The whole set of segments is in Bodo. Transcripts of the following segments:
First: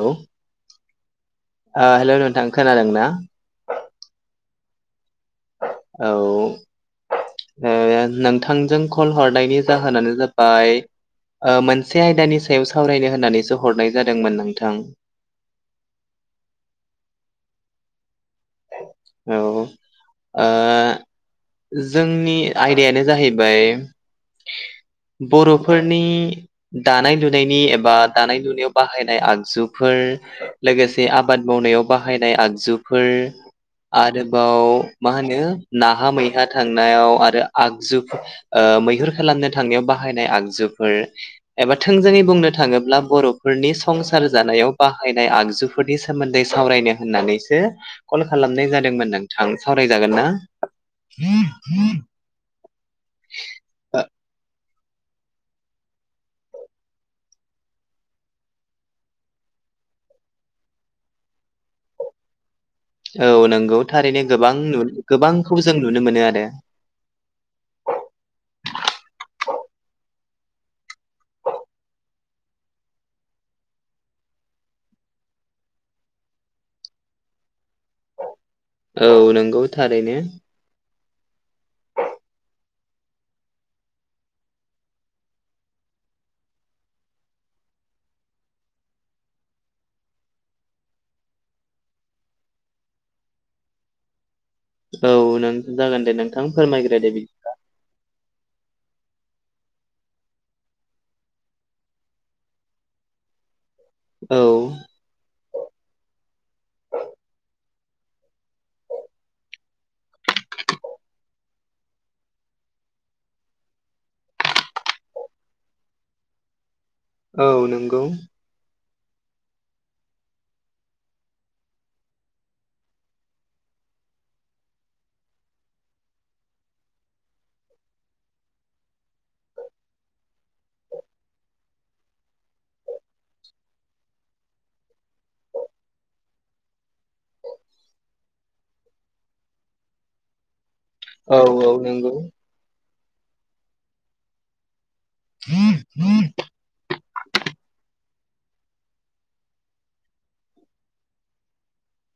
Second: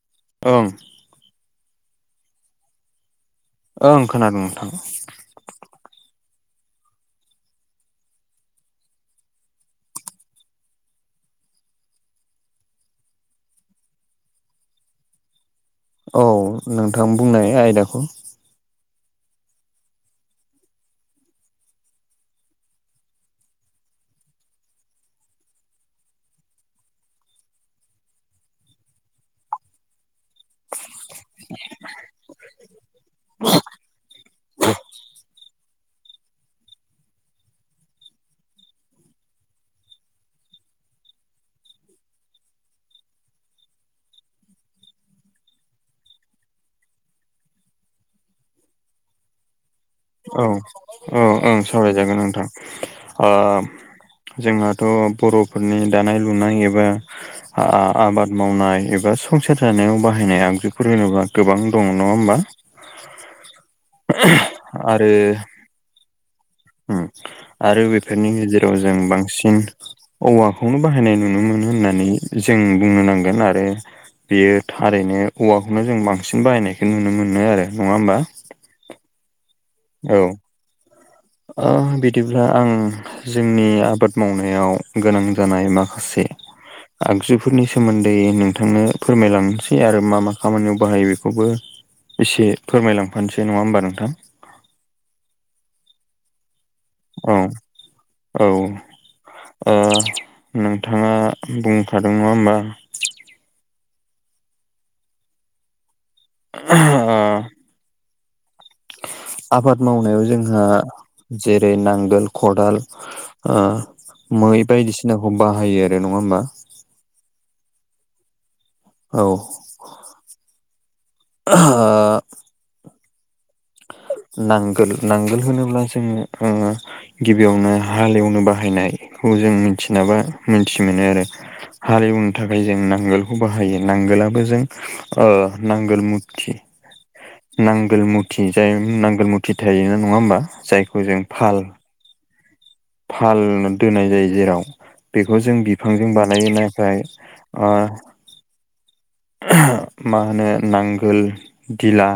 औ ओं हेलौ नोंथां खोनादों ना ओं खोनादों नोंथां औ नोंथांजों कल हरनायनि जाहोनानो जाबाय मोनसे आयदानि सायाव सावरायनो होननानैसो हरनाय जादोंमोन नोंथां औ नोंथां बुंनाय आयदाखौ औ ओ जोंनि आयदायानो जाहैबाय बर'फोरनि दानाय लुनायनि एबा दानाय लुनायाव बाहायनाय आगजुफोर लोगोसे आबाद मावनायाव बाहायनाय आगजुफोर आरोबाव मा होनो नाहा मैहा थांनायाव आरो आगजुफोर मैहुर खालामनो थांनायाव बाहायनाय आगजुफोर एबा थोंजोंङै बुंनो थाङोब्ला बर'फोरनि संसार जानायाव बाहायनाय आगजु फोरनि सोमोन्दै सावरायनो होननानैसो कल खालामनाय जादोंमोन नोंथां सावराय जागोनना औ-औ ओं सावरायजागोन नोंथां जोंहाथ' बर'फोरनि दानाय लुनाय एबा आबाद मावनाय एबा संसार जानायाव बाहायनाय आगजुफोर होनोबा गोबां दं नंङा होमबा औ नंगौ थारैनो गोबां आरो गोबांखौ जों नुनो मोनो आरो आरो बेफोरनि गेजेराव जों बांसिन औवाखौनो बाहायनाय नुनो मोनो होननानै जों बुंनो नांगोन आरो बेयो थारैनो औवाखौनो जों बांसिन बाहायनायखौ नुनो मोनो आरो नंङा होमबा औ नंगौ थारैनो औ ओ बिदिब्ला आं जोंनि आबाद मावनायाव गोनां जानाय माखासे आगजुफोरनि सोमोन्दै नोंथांनो फोरमायलांनोसै आरो मा मा खामानियाव बाहायो बेखौबो एसे फोरमायलांफानोसै नंङा होमबा नोंथां औ नों जागोन दे नोंथां फोरमायग्रो दे बि औ-औ ओ नोंथांङा बुंखादों नंङा होमबा औ [inaudible] आबाद मावनायाव जोंहा जेरै नांगोल खदाल मै बायदिसिनाखौ बाहायो आरो नङा होमबा। औ नंगौ औ [inaudible] नांगोल नांगोल होनोब्ला जोङो ओ गिबियावनो हालेवनो बाहायनायखौ जों मिथिनाबा मोनथि मोनो आरो। हालौनो थाखाय जों नांगोलखौ बाहायो नांगोलबो जों नांगोल मुथि [inaudible] नांगोल मुथि जाय नांगोल मुथि थायोना नङा होमबा जाय औ-औ नंगौ फाल दोननाय जायो जेराव। बेखौ जों बिफांजों बानायो नाथाय आ मा होनो नांगोल दिला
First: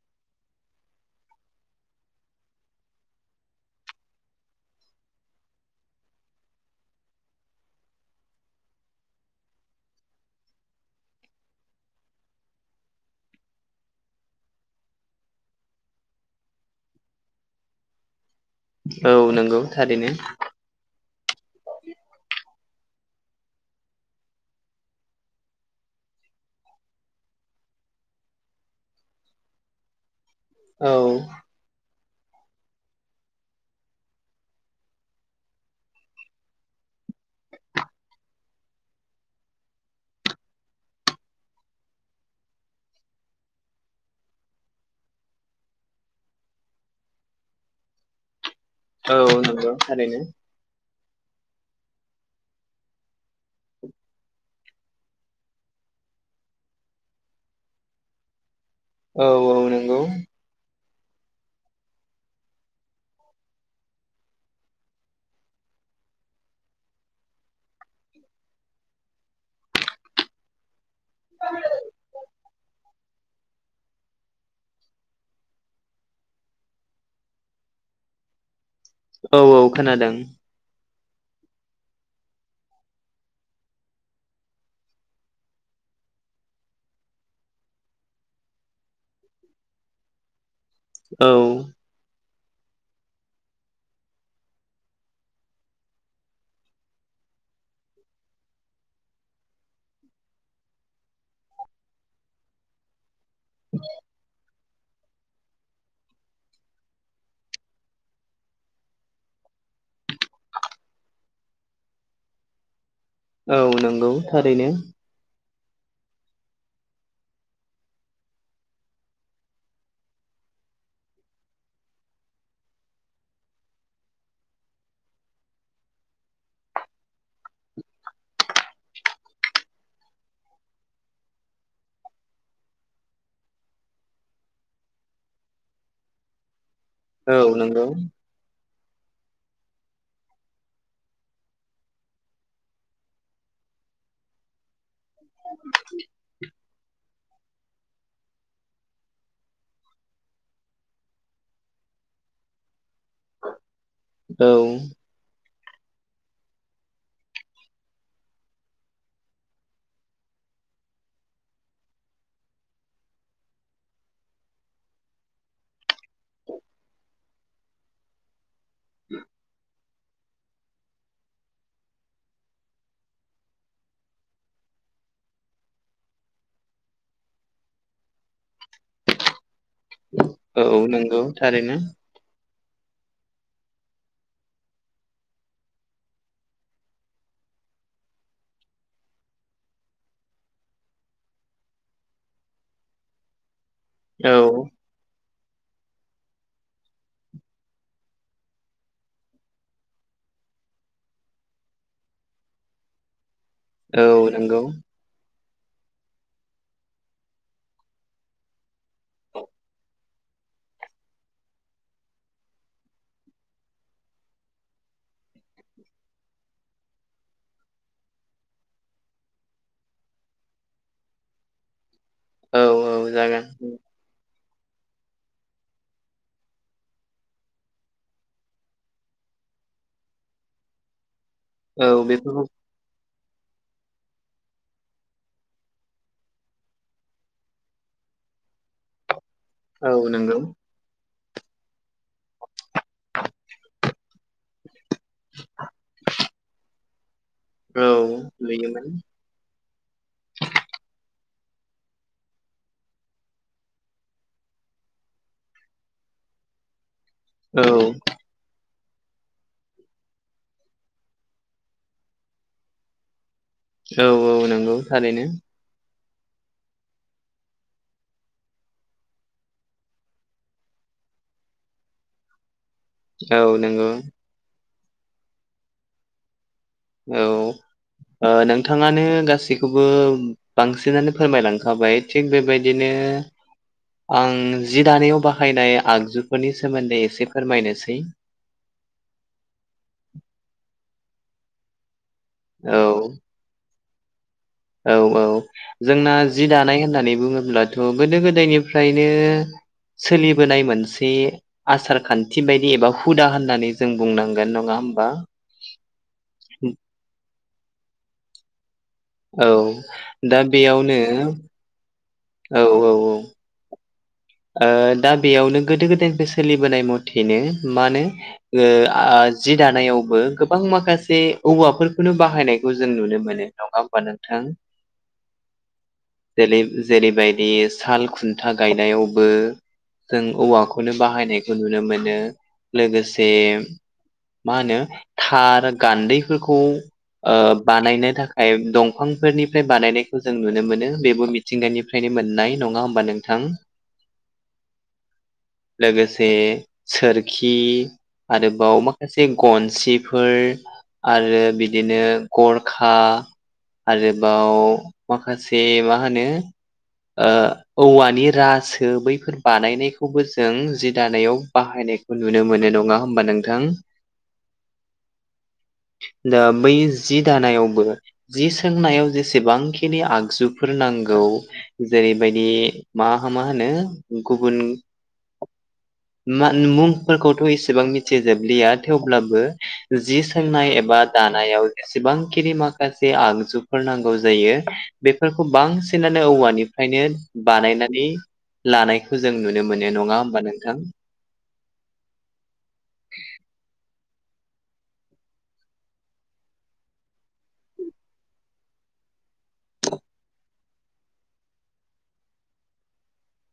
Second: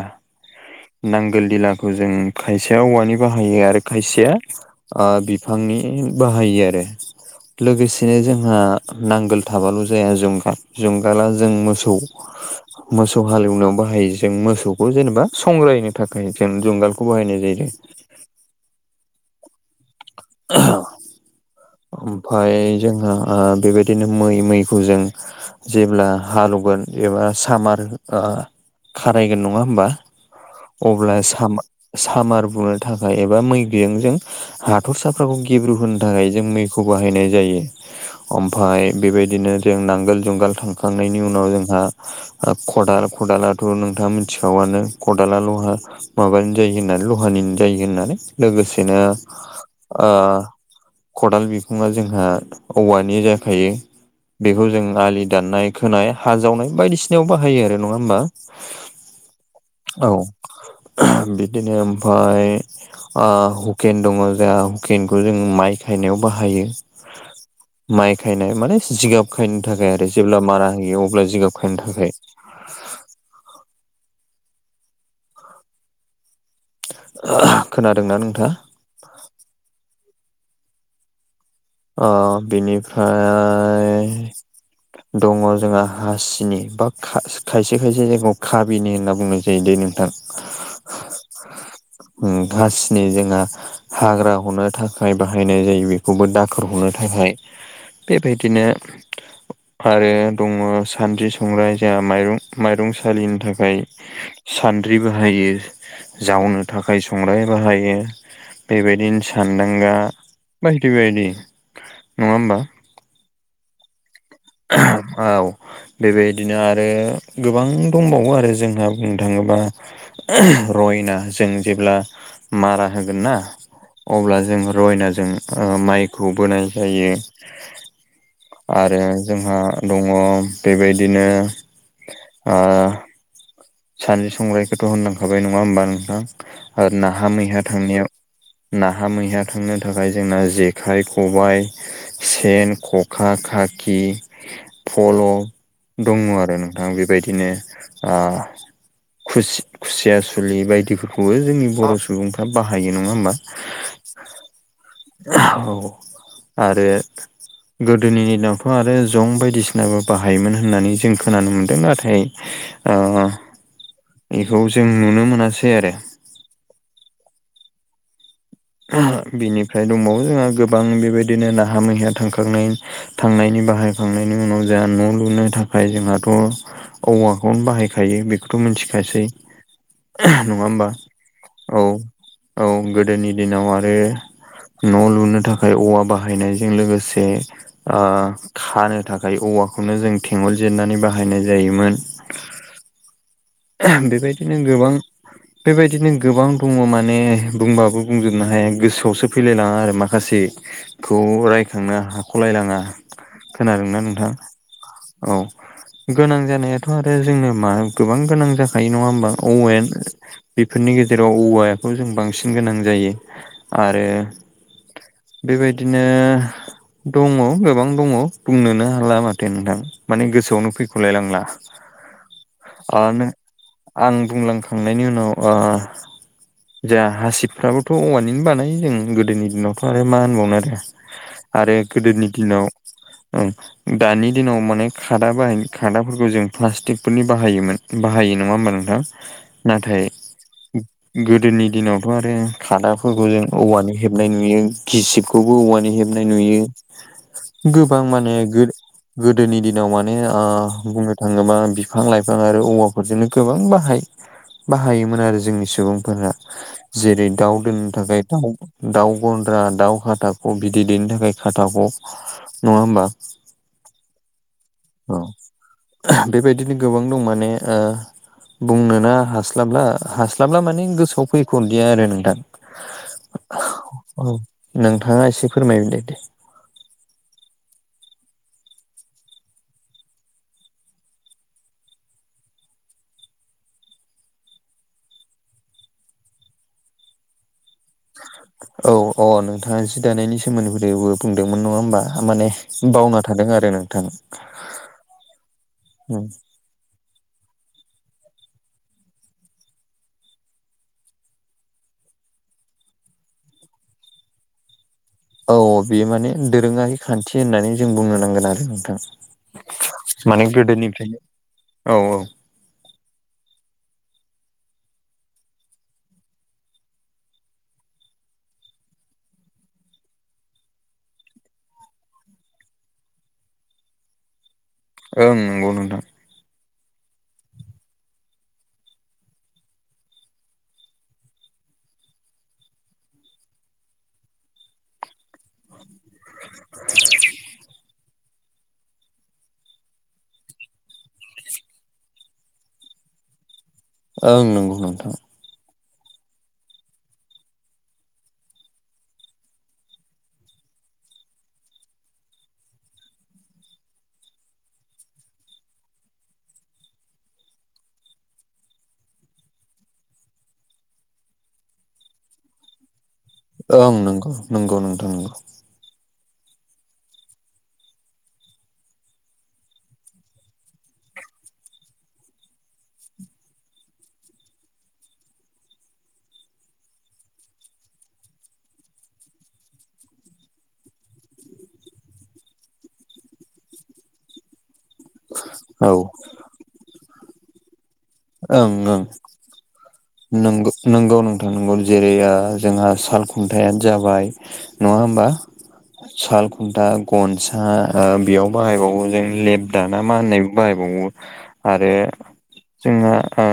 नांगोल दिलाखौ जों खायसेया औवानि बाहायो आरो खायसेया ओ बिफांनि बाहायो आरो। लोगोसेनो जोंहा नांगोल थाबाल' जोंहा जुंगाल जुंगाला जों मोसौ मोसौ हाले एवनायाव बाहायो जों मोसौखौ जेनेबा संग्रायनो थाखाय जों जुंगालखौ बाहायनाय जायो। औ नंगौ थारैनो। औ ओमफाय जोंहा बेबायदिनो मै मैखौ जों जेब्ला हालेवगोन एबा सामार खारायगोन नङा होमबा औ अब्ला सामा सामार बुनो थाखाय एबा मै बियुंजों हाथरसाफ्राखौ गेब्रु होनो थाखाय जों मैखौ बाहायनाय जायो। ओमफाय बेबायदिनो जों नांगोल जुंगाल थांखांनायनि उनाव जोंहा ओ खदाल खदलाथ' नोंथाङा मिथिखागौयानो खदाला ल'हा माबानो जायो होननानै लहानि जायो होननानै लोगोसेनो औ नंगौ ओ थारैनो खदाल बिखुङा जोंहा औवानि जाखायो बेखौ जों आलि दाननाय, खोनाय, हा जावनाय बायदिसिनायाव बाहायो आरो नङा होमबा? औ औ नोंगौ। औ बिदिनो ओमफाय ओ हुखेन दङ' हुकेनखौ जों माइ खायनायाव बाहायो। माइ खायनाय माने जिगाब खायनो थाखाय आरो जेब्ला मारा होयो अब्ला जिगाब खायनो थाखाय। खोनादोंना नोंथाङा? औ औ खोनादों। अ बिनिफ्राय दङ' जोंहा हासिनि बा खा खायसे खायसे जायगायाव खाबिनि होनना बुंनाय जायो दै नोंथां। [inaudible] औ ओम हासिनि जोंहा हाग्रा हनो थाखाय बाहायनाय जायो बेखौबो दा खौ हनो थाखाय बेबायदिनो आरो दङ' सानद्रि, संग्राय जाहा माइरं माइरं सालिनो थाखाय सान्द्रि बाहायो। जावनो थाखाय संग्राय बाहायो। बेबायदिनो सानदांगा बायदि बायदि नङा होमबा? औ नोंगौ। औ बेबायदिनो आरो गोबां दंबावो आरो जोंहा बुंनो थाङोब्ला रयना जों जेब्ला मारा होगोन ना अब्ला जों रयनाजों ओ माइखौ बोनाय जायो आरो जोंहा दङ' बेबायदिनो ओ सानद्रि-संग्रायखौथ' होनलांखाबाय नङा होमबा नोंथां आरो औ नाहा-मैहा नंगौ थांनायाव नाहा-मैहा थांनो थाखाय जोंना जेखाइ-खबाइ सेन, ख'खा, खाखि फल' दङ' आरो नोंथां बेबायदिनो ओ खुसि खुसिया सुलि बायदिफोरखौबो जोंनि बर' सुबुंफ्रा बाहायो नङा होमबा? औ औ आरो गोदोनि दिनावथ' आरो जं बायदिसिनाबो बाहायोमोन होननानै जों खोनानो मोन्दों नाथाय ओ इखौ जों नुनो मोनासै आरो बिनिफ्राय दंबावो जोंहा गोबां बेबायदिनो नाहा मैया थांखांनाय थांनायनि बाहायखांनायनि उनाव जोंहा न' लुनो थाखाय जोंहाथ औवाखौनो बाहायखायो बेखौथ' मिनथिखासै नङा औ होमबा नंगौ थारैनो औ औ गोदोनि दिनाव आरो न' लुनो थाखाय औवा बाहायनायजों लोगोसे ओ खानो थाखाय औवाखौनो जों थेंगल जिरनानै बाहायनाय जायोमोन औ बेबायदिनो गोबां बेबायदिनो गोबां दङ' माने बुंबाबो बुंजोबनो हाया गोसोआवसो फैलायलाङा आरो माखासे खौ रायखांनो हाख'लायलाङा खोनादोंना औ नोंथां नंगौ औ गोनां जानायाथ' आरो जोंनो मा गोबां गोनां जाखायो नङा होमबा औवायानो बेफोरनि गेजेराव औवाखौ जों बांसिन गोनां जायो आरो बेबायदिनो दङ' गोबां दङ' बुंनोनो हाला माथो नोंथां माने गोसोआवनो फैख'लाय लांला औ औ आ नों जागोन आं बुंलांखांनायनि उनाव ओ जोंहा हासिबफ्राबोथ औवानिनो बानायो जों गोदोनि दिनावथ आरो मा होनबावनो आरो [inaudible] आरो गोदोनि बेफोरखौ दिनाव औ दानि दिनाव माने खादा बाहाय खादाफोरखौ जों प्लास्टिकफोरनि बाहायोमोन बाहायो नङा होमबा नोंथां औ नाथाय नंगौ गोदोनि दिनावथ आरो खादाफोरखौ जों औवानि हेबनाय नुयो गिसिबखौबो औवानि हेबनाय नुयो औ गोबां माने लुयोमोन गोदोनि दिनाव माने बुंनो थाङोबा बिफां लाइफां आरो औवाफोरजोंनो गोबां बाहाय बाहायोमोन आरो जोंनि सुबुंफोरा जेरै दाउ औ दोननो थाखाय दाउ दाउ गन्द्रा दाउ खाथाख बिदै दैनो थाखाय खाथाख नङा होमबा औ औ नंगौ औ थारैनो बेबायदिनो गोबां दं माने बुंनोना हास्लाबला हास्लाबला माने गोसोआव फैखदिया आरो नोंथां औ नंगौ नोंथाङा एसे फोरमायदो दे औ नोंथाङानो गासैखौबो बांसिनानो फोरमायलांखाबाय थिग बेबायदिनो आं जि दानायाव बाहायनाय आगजुफोरनि सोमोनदै एसे फोरमायनोसै औ अ नोंथाङा जि दानायनि सोमोन्दैबो बुंदोंमोन नङा होमबा माने औ बावना थादों आरो नोंथां औ औ जोंना जि दानाय होननानै बुङोब्लाथ' गोदो गोदायनिफ्रायनो सोलिबोनाय मोनसे आसार खान्थि बायदि एबा हुदा होननानै जों बुंनांगोन नङा होमबा औ बेयो माने दोरोङारि खान्थि होननानै जों बुंनो नांगोन आरो नोंथां औ दा माने बेयावनो गोदोनिफ्रायनो औ औ औ औ औ ओ दा बेयावनो गोदो गोदायनिफ्राय सोलिबोनाय मथेनो मा होनो ओ जि दानायावबो गोबां माखासे औवाफोरखौनो बाहायनायखौ जों नुनो मोनो नङा होमबा नोंथां ओं नंगौ नोंथां जेरै जेरैबायदि साल खुनथा गायनायाव बो जों औवाखौनो बाहायनायखौ नुनो मोनो लोगोसे मा होनो थार गानदैफोरखौ ओ बानायनो थाखाय दंफांफोरनिफ्राय बानायनायखौ जों नुनो मोनो बेबो मि थिंगानिफ्रायनो मोननाय नङा होमबा नोंथां ओं नंगौ नोंथां लोगोसे सोरखि आरोबाव माखासे गनसिफोर आरो बिदिनो गरखा आरोबाव माखासे मा होनो ओ औवानि राज सो बैफोर बानायनायखौबो जों जि दानायाव बाहायनायखौ नुनो मोनो नङा होमबा नों ओं नंगौ नंगौ नोंथां नंगौ दा बै जि दानायावबो जि सोंनायाव जेसेबांखिनि आगजुफोर नांगौ जेरैबायदि मा मा होनो गुबुन मा मुंफोरखौथ' एसेबां मिथिजोबलिया थेवब्लाबो जि सोंनाय एबा दानायाव जेसेबांखिनि माखासे आगजुफोर नांगौ जायो बेफोरखौ औ बांसिनानो औवानिफ्रायनो बानायनानै ओं ओं लानायखौ जों नुनो मोनो नङा होमबा नोंगौ नोंथां नंगौ नं नोंगौ जेरै आ जोंहा साल खुंथायानो जाबाय नङा होमबा साल खुन्था गनसा ओ बेयाव बाहायबावो जों लेपदा ना मा होननाय बाहायबावो आरो जोंहा ओ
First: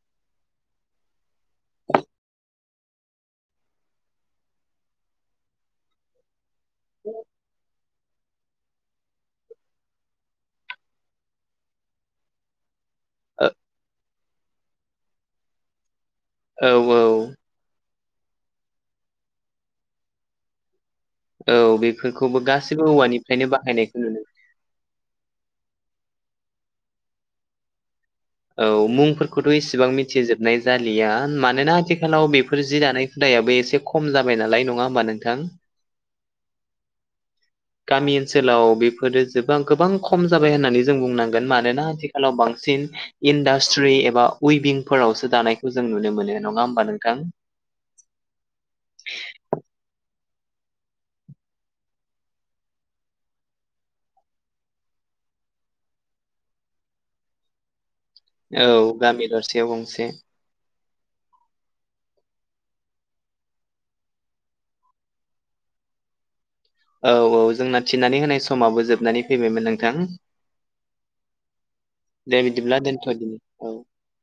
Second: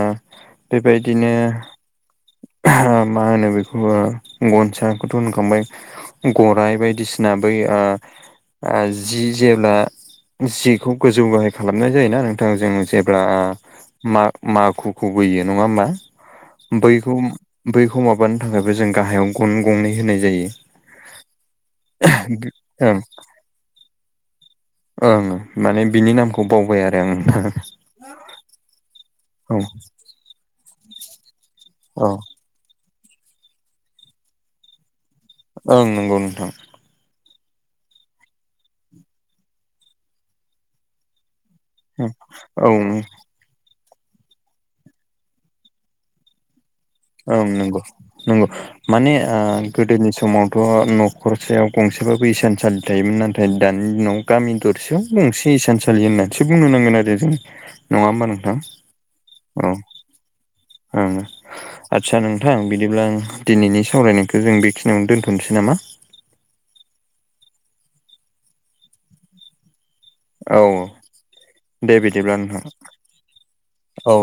बेबायदिनो [inaudible] मा होनो बेखौ गनसाखौथ' होनखांबाय गराय बायदिसिना बै ओ ओ जि जेब्ला जिखौ गोजौ गाहाय खालामनाय जायोना नोंथां जों जे ब्ला औ मा माखुखौ बोयो नङा होमबा औ बैखौ बैखौ माबानो थाखायबो जों गाहायाव गन गंनै होनाय जायो औ बेफोरखौबो गासैबो ओं औवानिफ्रायनो बाहायनायखौ नुनो ओं माने बिनि नामखौ बावबाय आरो आं नोंथां औ मुंफोरखौथ' इसेबां मिथिजोबनाय जालिया मानोना आथिखालाव बेफोर जि दानाय हुदायाबो एसे खम जाबाय नालाय नङा होमबा नोंथां ओं नंगौ नोंथां गामि ओनसोलाव बेफोरो जोबां गोबां खम जाबाय होननानै जों बुंनां मानोना आथिखालाव औ बांसिन इनदाट्रि एबा उइभिंफोरावसो दानायखौ जों नुनो मोनो नङा होमबा नों ओं नंगौ नंगौ माने ओ गोदोनि समावथ' न'खरसेायाव गंसेबाबो इसानसालि थायोमोन नाथाय दानि दिनाव गामि दरसे गंसे सानसालि मोनसोबो नुनो मोना दे जों नङा होमबा नों औ गामि दरसेयाव गंसे ओं आदसा नोंथां बिदिब्ला दिनैनि सावरायनायखौ जों बेखिनियावनो दोनथ'नोसै नामा औ औ जोंना थिननानै होनाय समाबो जोबनानै फैबायमोन नोंथां औ औ दे बिदिब्ला नोंथां औ